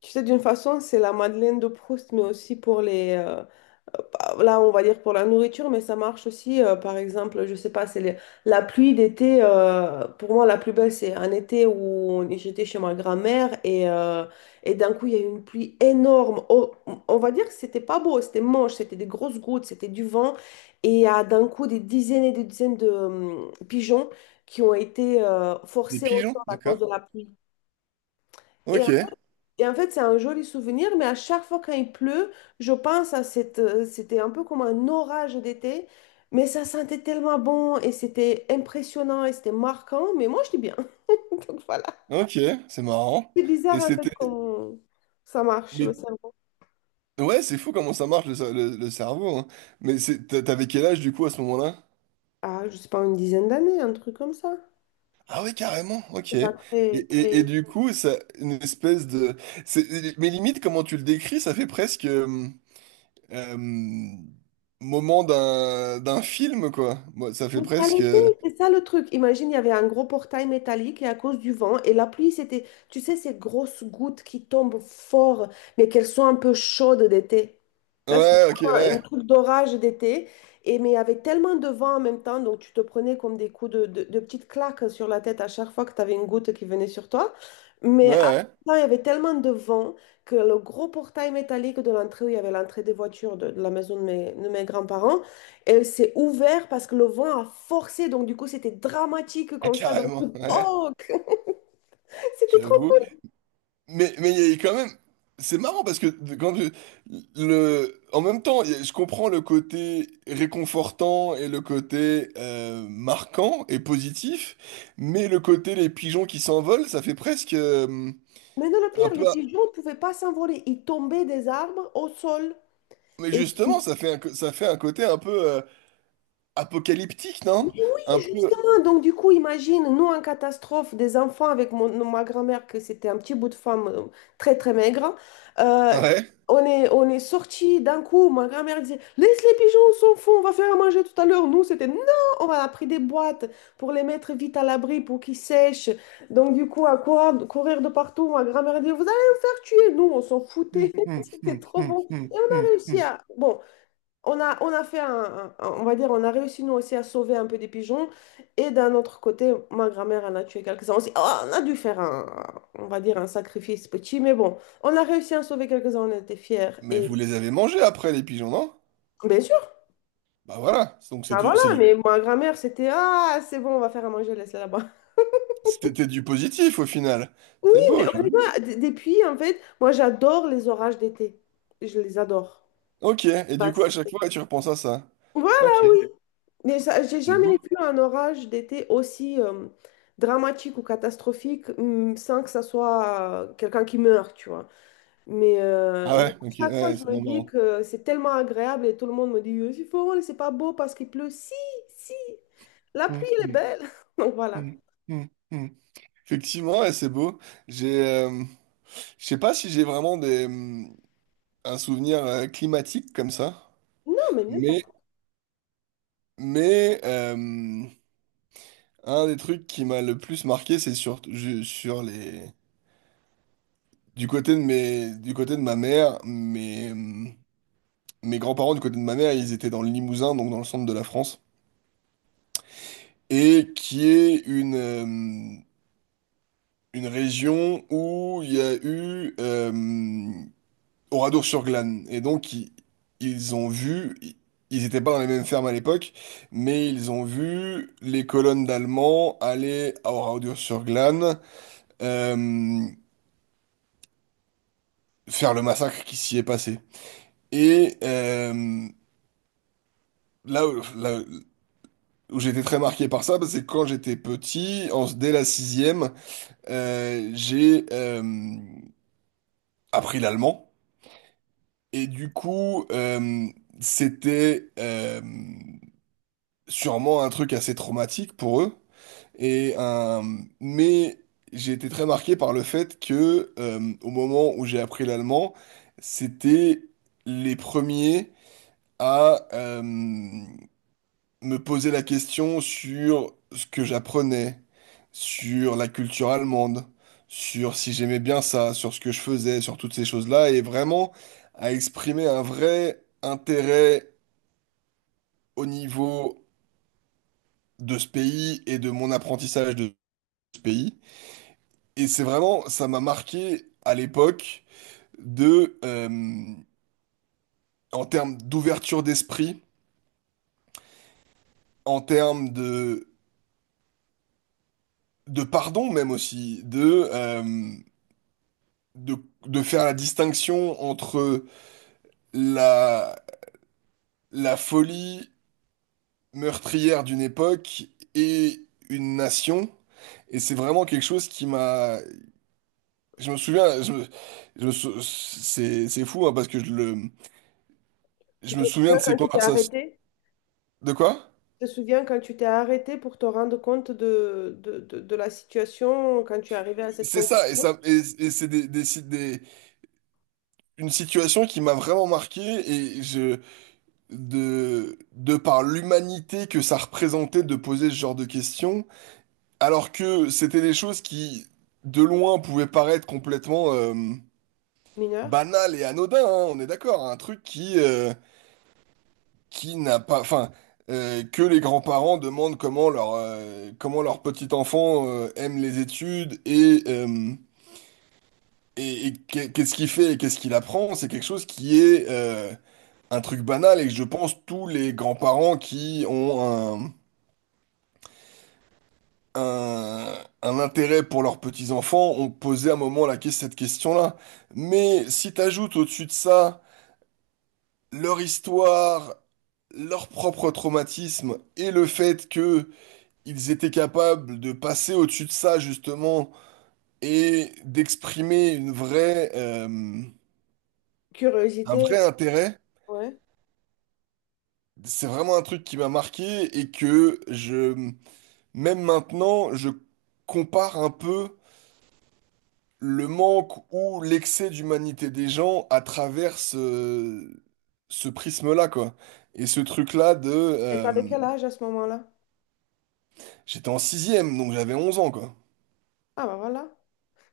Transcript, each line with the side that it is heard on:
left: Tu sais, d'une façon, c'est la Madeleine de Proust, mais aussi pour les, là, on va dire pour la nourriture, mais ça marche aussi, par exemple, je sais pas, c'est la pluie d'été. Pour moi, la plus belle, c'est un été où j'étais chez ma grand-mère et d'un coup, il y a eu une pluie énorme. Oh, on va dire que c'était pas beau, c'était moche, c'était des grosses gouttes, c'était du vent. Et il y a d'un coup des dizaines et des dizaines de pigeons qui ont été
right: Des
left: forcés au sol
right: pigeons,
left: à
right: d'accord.
left: cause de la pluie. Et
right: Ok,
left: et en fait, c'est un joli souvenir, mais à chaque fois quand il pleut, je pense à c'était un peu comme un orage d'été, mais ça sentait tellement bon et c'était impressionnant et c'était marquant, mais moi, je dis bien. Donc voilà.
right: ok, c'est marrant.
left: C'est bizarre
right: Et
left: en fait
right: c'était.
left: qu'on... Ça marche, le
right: Mais
left: cerveau.
right: ouais, c'est fou comment ça marche le cerveau, hein. Mais t'avais quel âge du coup à ce moment-là?
left: Ah, je sais pas, une dizaine d'années, un truc comme ça.
right: Ah ouais, carrément, ok.
left: C'est pas très,
right: Et
left: très...
right: du coup, ça, une espèce de. Mais limite, comment tu le décris, ça fait presque. Euh, moment d'un film, quoi. Moi, ça fait
left: Mais ça
right: presque.
left: l'était, c'est ça le truc. Imagine, il y avait un gros portail métallique et à cause du vent et la pluie, c'était, tu sais, ces grosses gouttes qui tombent fort, mais qu'elles sont un peu chaudes d'été. Tu vois, c'est
right: Ouais, ok,
left: comme un
right: ouais.
left: truc d'orage d'été. Et mais il y avait tellement de vent en même temps, donc tu te prenais comme des coups de petites claques sur la tête à chaque fois que tu avais une goutte qui venait sur toi.
right: Ouais,
left: Mais à la
right: ouais.
left: fin, il y avait tellement de vent que le gros portail métallique de l'entrée où il y avait l'entrée des voitures de la maison de mes grands-parents, elle s'est ouverte parce que le vent a forcé, donc du coup c'était dramatique
right: Ah,
left: comme ça. Dans
right: carrément,
left: le
right: ouais.
left: poc. C'était trop
right: J'avoue.
left: cool.
right: Mais il y a quand même, c'est marrant parce que en même temps, je comprends le côté réconfortant et le côté marquant et positif, mais le côté les pigeons qui s'envolent, ça fait presque
left: Maintenant, le
right: un
left: pire, les
right: peu,
left: pigeons ne pouvaient pas s'envoler. Ils tombaient des arbres au sol.
right: mais
left: Et
right: justement, ça fait ça fait un côté un peu apocalyptique,
left: mais
right: non?
left: oui,
right: Un peu,
left: Justin. Donc, du coup, imagine, nous, en catastrophe, des enfants avec ma grand-mère, que c'était un petit bout de femme très, très maigre. Euh,
right: ouais.
left: on est sortis d'un coup. Ma grand-mère disait, laisse les pigeons, on s'en fout, on va faire à manger tout à l'heure. Nous, c'était non, on a pris des boîtes pour les mettre vite à l'abri pour qu'ils sèchent. Donc, du coup, à quoi courir de partout. Ma grand-mère disait, vous allez me faire tuer. Nous, on s'en foutait.
right: Hum, hum,
left: C'était
right: hum,
left: trop
right: hum,
left: bon. Et on
right: hum,
left: a
right: hum,
left: réussi
right: hum.
left: à. Bon, on a fait on va dire, on a réussi nous aussi à sauver un peu des pigeons. Et d'un autre côté, ma grand-mère en a tué quelques-uns aussi. Oh, on a dû faire un, on va dire, un sacrifice petit, mais bon, on a réussi à en sauver quelques-uns, on était fiers.
right: Mais
left: Et
right: vous les avez mangés après les pigeons, non?
left: bien sûr,
right: Bah voilà, donc c'est
left: bah
right: du,
left: voilà,
right: c'est du.
left: mais ma grand-mère, c'était, ah, c'est bon, on va faire à manger, laisse-la là-bas.
right: C'était du positif au final.
left: Oui,
right: C'est
left: mais
right: beau, j'avoue.
left: honnêtement, depuis, en fait, moi, j'adore les orages d'été. Je les adore.
right: Ok, et du
left: Bah,
right: coup, à chaque fois, tu repenses à ça.
left: voilà,
right: Ok,
left: oui. Mais ça, j'ai
right: c'est
left: jamais
right: beau.
left: vu un orage d'été aussi dramatique ou catastrophique sans que ça soit quelqu'un qui meurt, tu vois.
right: Ah
left: Mais à
right: ouais, ok, ouais,
left: chaque fois,
right: ouais,
left: je
right: c'est
left: me
right: vraiment
left: dis
right: marrant.
left: que c'est tellement agréable et tout le monde me dit, c'est faux, c'est pas beau parce qu'il pleut. Si, si, la
right: Hum,
left: pluie, elle est
right: hum,
left: belle. Donc voilà.
right: hum, hum, hum. Effectivement, ouais, c'est beau. J'ai, euh, je sais pas si j'ai vraiment un souvenir climatique comme ça,
left: Non, mais
right: mais,
left: n'importe.
right: mais euh, un des trucs qui m'a le plus marqué, c'est sur, je- sur les, du côté de mes, du côté de ma mère, mais mes grands-parents du côté de ma mère, ils étaient dans le Limousin, donc dans le centre de la France, et qui est une région où il y a eu Oradour-sur-Glane. Et donc, ils ont vu, ils n'étaient pas dans les mêmes fermes à l'époque, mais ils ont vu les colonnes d'Allemands aller à Oradour-sur-Glane euh, faire le massacre qui s'y est passé. Et là, là, où J'ai été très marqué par ça, parce que quand j'étais petit, dès la sixième, j'ai appris l'allemand. Et du coup, c'était sûrement un truc assez traumatique pour eux. Et, euh, mais j'ai été très marqué par le fait que au moment où j'ai appris l'allemand, c'était les premiers à me poser la question sur ce que j'apprenais, sur la culture allemande, sur si j'aimais bien ça, sur ce que je faisais, sur toutes ces choses-là, et vraiment à exprimer un vrai intérêt au niveau de ce pays et de mon apprentissage de ce pays. Et c'est vraiment, ça m'a marqué à l'époque de, euh, en termes d'ouverture d'esprit, en termes de pardon même aussi, de, de faire la distinction entre la, la folie meurtrière d'une époque et une nation. Et c'est vraiment quelque chose qui m'a... Je me souviens, c'est fou, hein, parce que
left: Tu
right: je
left: te
right: me souviens
left: souviens
right: de ces
left: quand tu t'es
right: conversations.
left: arrêté?
right: De quoi?
left: Tu te souviens quand tu t'es arrêté pour te rendre compte de la situation, quand tu es arrivé à cette
right: C'est ça, et
left: conclusion?
right: ça, et c'est des, si- des- une situation qui m'a vraiment marqué, et je, de par l'humanité que ça représentait de poser ce genre de questions. Alors que c'était des choses qui, de loin, pouvaient paraître complètement
left: Mineur.
right: banales et anodines, hein, on est d'accord, un truc qui n'a pas, enfin, que les grands-parents demandent comment leur petit enfant aime les études et qu'est-ce qu'il fait et qu'est-ce qu'il apprend, c'est quelque chose qui est un truc banal et que je pense tous les grands-parents qui ont un, un intérêt pour leurs petits-enfants ont posé à un moment cette question-là. Mais si t'ajoutes au-dessus de ça leur histoire, leur propre traumatisme et le fait que ils étaient capables de passer au-dessus de ça justement et d'exprimer un
left: Curiosité,
right: vrai intérêt,
left: ouais.
right: c'est vraiment un truc qui m'a marqué et que même maintenant, je compare un peu le manque ou l'excès d'humanité des gens à travers ce, ce prisme-là, quoi. Et ce truc-là de...
left: Et t'avais
right: euh,
left: quel âge à ce moment-là?
right: j'étais en sixième, donc j'avais 11 ans, quoi.
left: Ah bah voilà.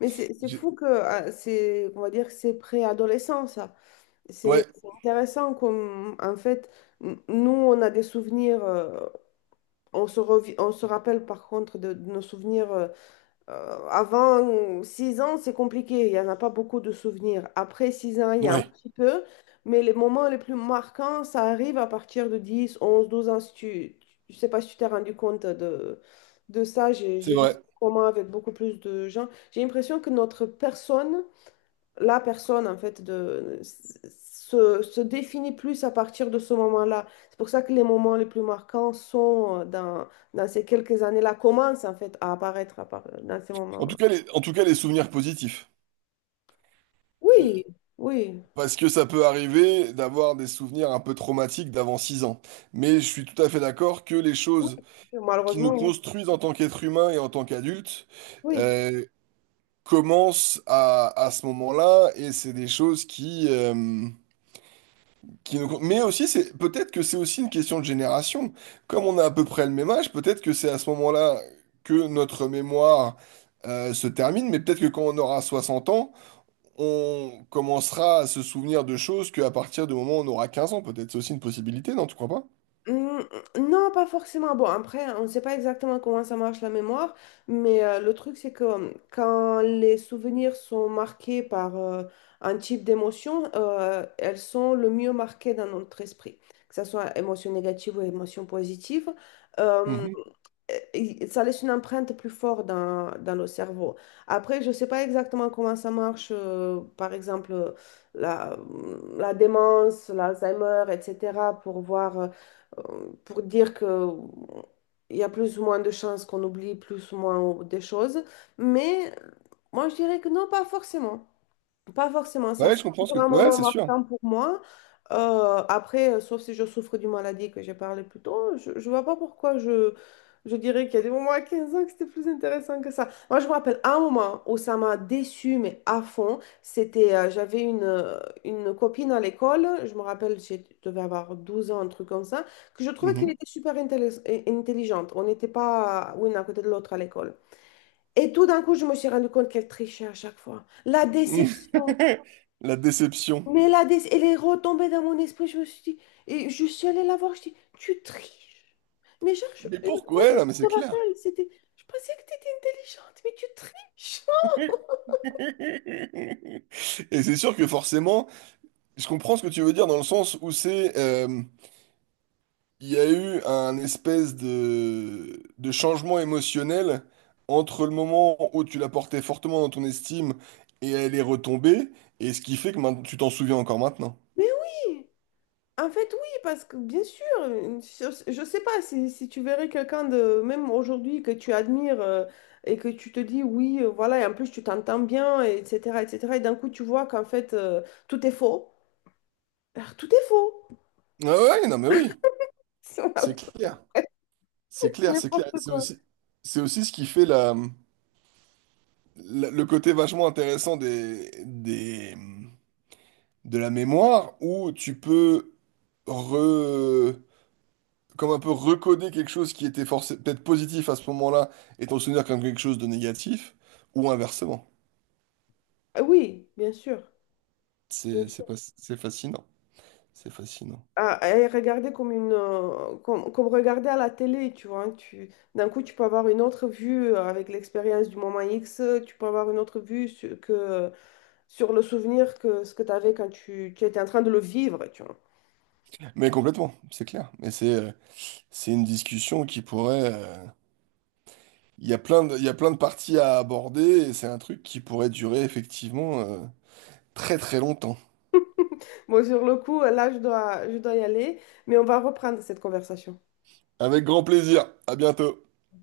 left: Mais c'est
right: J'ai-
left: fou que ah, c'est, on va dire que c'est préadolescent, ça. C'est
right: ouais,
left: c'est intéressant comme, en fait, nous, on a des souvenirs, on se rappelle par contre de nos souvenirs avant 6 ans, c'est compliqué, il n'y en a pas beaucoup de souvenirs. Après 6 ans, il y a un
right: ouais,
left: petit peu, mais les moments les plus marquants, ça arrive à partir de 10, 11, 12 ans. Si tu, je sais pas si tu t'es rendu compte de, ça, j'ai
right: c'est
left: j'ai vu
right: vrai.
left: ça comment avec beaucoup plus de gens. J'ai l'impression que notre personne la personne, en fait, se définit plus à partir de ce moment-là. C'est pour ça que les moments les plus marquants sont dans ces quelques années-là, commencent, en fait, à apparaître dans ces
right: En tout
left: moments.
right: cas, les, en tout cas, les souvenirs positifs.
left: Oui, oui,
right: Parce que ça peut arriver d'avoir des souvenirs un peu traumatiques d'avant 6 ans. Mais je suis tout à fait d'accord que les
left: oui,
right: choses qui nous
left: malheureusement, oui.
right: construisent en tant qu'être humain et en tant qu'adulte
left: Oui.
right: commence à ce moment-là et c'est des choses qui nous... Mais aussi, c'est peut-être que c'est aussi une question de génération. Comme on a à peu près le même âge, peut-être que c'est à ce moment-là que notre mémoire se termine, mais peut-être que quand on aura 60 ans, on commencera à se souvenir de choses qu'à partir du moment où on aura 15 ans, peut-être. C'est aussi une possibilité, non, tu crois pas?
left: Hmm, non, pas forcément. Bon, après, on ne sait pas exactement comment ça marche la mémoire, mais le truc, c'est que quand les souvenirs sont marqués par un type d'émotion, elles sont le mieux marquées dans notre esprit, que ce soit émotion négative ou émotion positive
right: Mhm.
left: et ça laisse une empreinte plus forte dans le cerveau. Après, je ne sais pas exactement comment ça marche, par exemple, la démence, l'Alzheimer, etc., pour voir, pour dire que il y a plus ou moins de chances qu'on oublie plus ou moins des choses. Mais moi, je dirais que non, pas forcément. Pas forcément, ça
right: Ouais, je
left: sera
right: comprends ce
left: toujours un
right: que... ouais,
left: moment
right: c'est sûr.
left: marquant pour moi. Après, sauf si je souffre d'une maladie que j'ai parlé plus tôt, je ne vois pas pourquoi je, dirais qu'il y a des moments à 15 ans que c'était plus intéressant que ça. Moi, je me rappelle un moment où ça m'a déçue, mais à fond. C'était, j'avais une copine à l'école, je me rappelle, je devais avoir 12 ans, un truc comme ça, que je trouvais qu'elle
right: Mhm.
left: était super intelligente. On n'était pas une à côté de l'autre à l'école. Et tout d'un coup, je me suis rendu compte qu'elle trichait à chaque fois. La déception.
right: La déception.
left: Mais là, elle est retombée dans mon esprit. Je me suis dit, et je suis allée la voir. Je dis, tu triches. Mais genre, je,
right: Mais
left: je
right: pourquoi? Ouais, non, mais c'est
left: me
right: clair.
left: rappelle, c'était, je pensais que tu étais intelligente, mais tu triches.
right: Et c'est sûr que forcément, je comprends ce que tu veux dire dans le sens où il y a eu un espèce de changement émotionnel entre le moment où tu la portais fortement dans ton estime et elle est retombée, et ce qui fait que maintenant, tu t'en souviens encore maintenant.
left: Mais oui, en fait, oui, parce que bien sûr, je sais pas si tu verrais quelqu'un de, même aujourd'hui, que tu admires et que tu te dis, oui, voilà, et en plus, tu t'entends bien, et etc., etc., et d'un coup, tu vois qu'en fait, tout est faux. Alors, tout est faux.
right: Ah ouais, non mais oui,
left: Voilà,
right: c'est clair, c'est clair, c'est clair.
left: n'importe quoi.
right: C'est aussi ce qui fait le côté vachement intéressant des, de la mémoire où tu peux re... comme un peu recoder quelque chose qui était peut-être positif à ce moment-là et t'en souvenir comme quelque chose de négatif, ou inversement.
left: Ah oui, bien sûr. Bien
right: C'est
left: sûr.
right: pas... c'est fascinant. C'est fascinant.
left: Ah, et regarder comme une comme regarder à la télé, tu vois, hein. D'un coup, tu peux avoir une autre vue avec l'expérience du moment X, tu peux avoir une autre vue sur le souvenir que ce que tu avais quand tu étais en train de le vivre, tu vois.
right: Mais complètement, c'est clair. Mais c'est une discussion qui pourrait... il y a plein de... il y a plein de parties à aborder et c'est un truc qui pourrait durer effectivement très très longtemps.
left: Bon, sur le coup, là, je dois y aller, mais on va reprendre cette conversation.
right: Avec grand plaisir. À bientôt.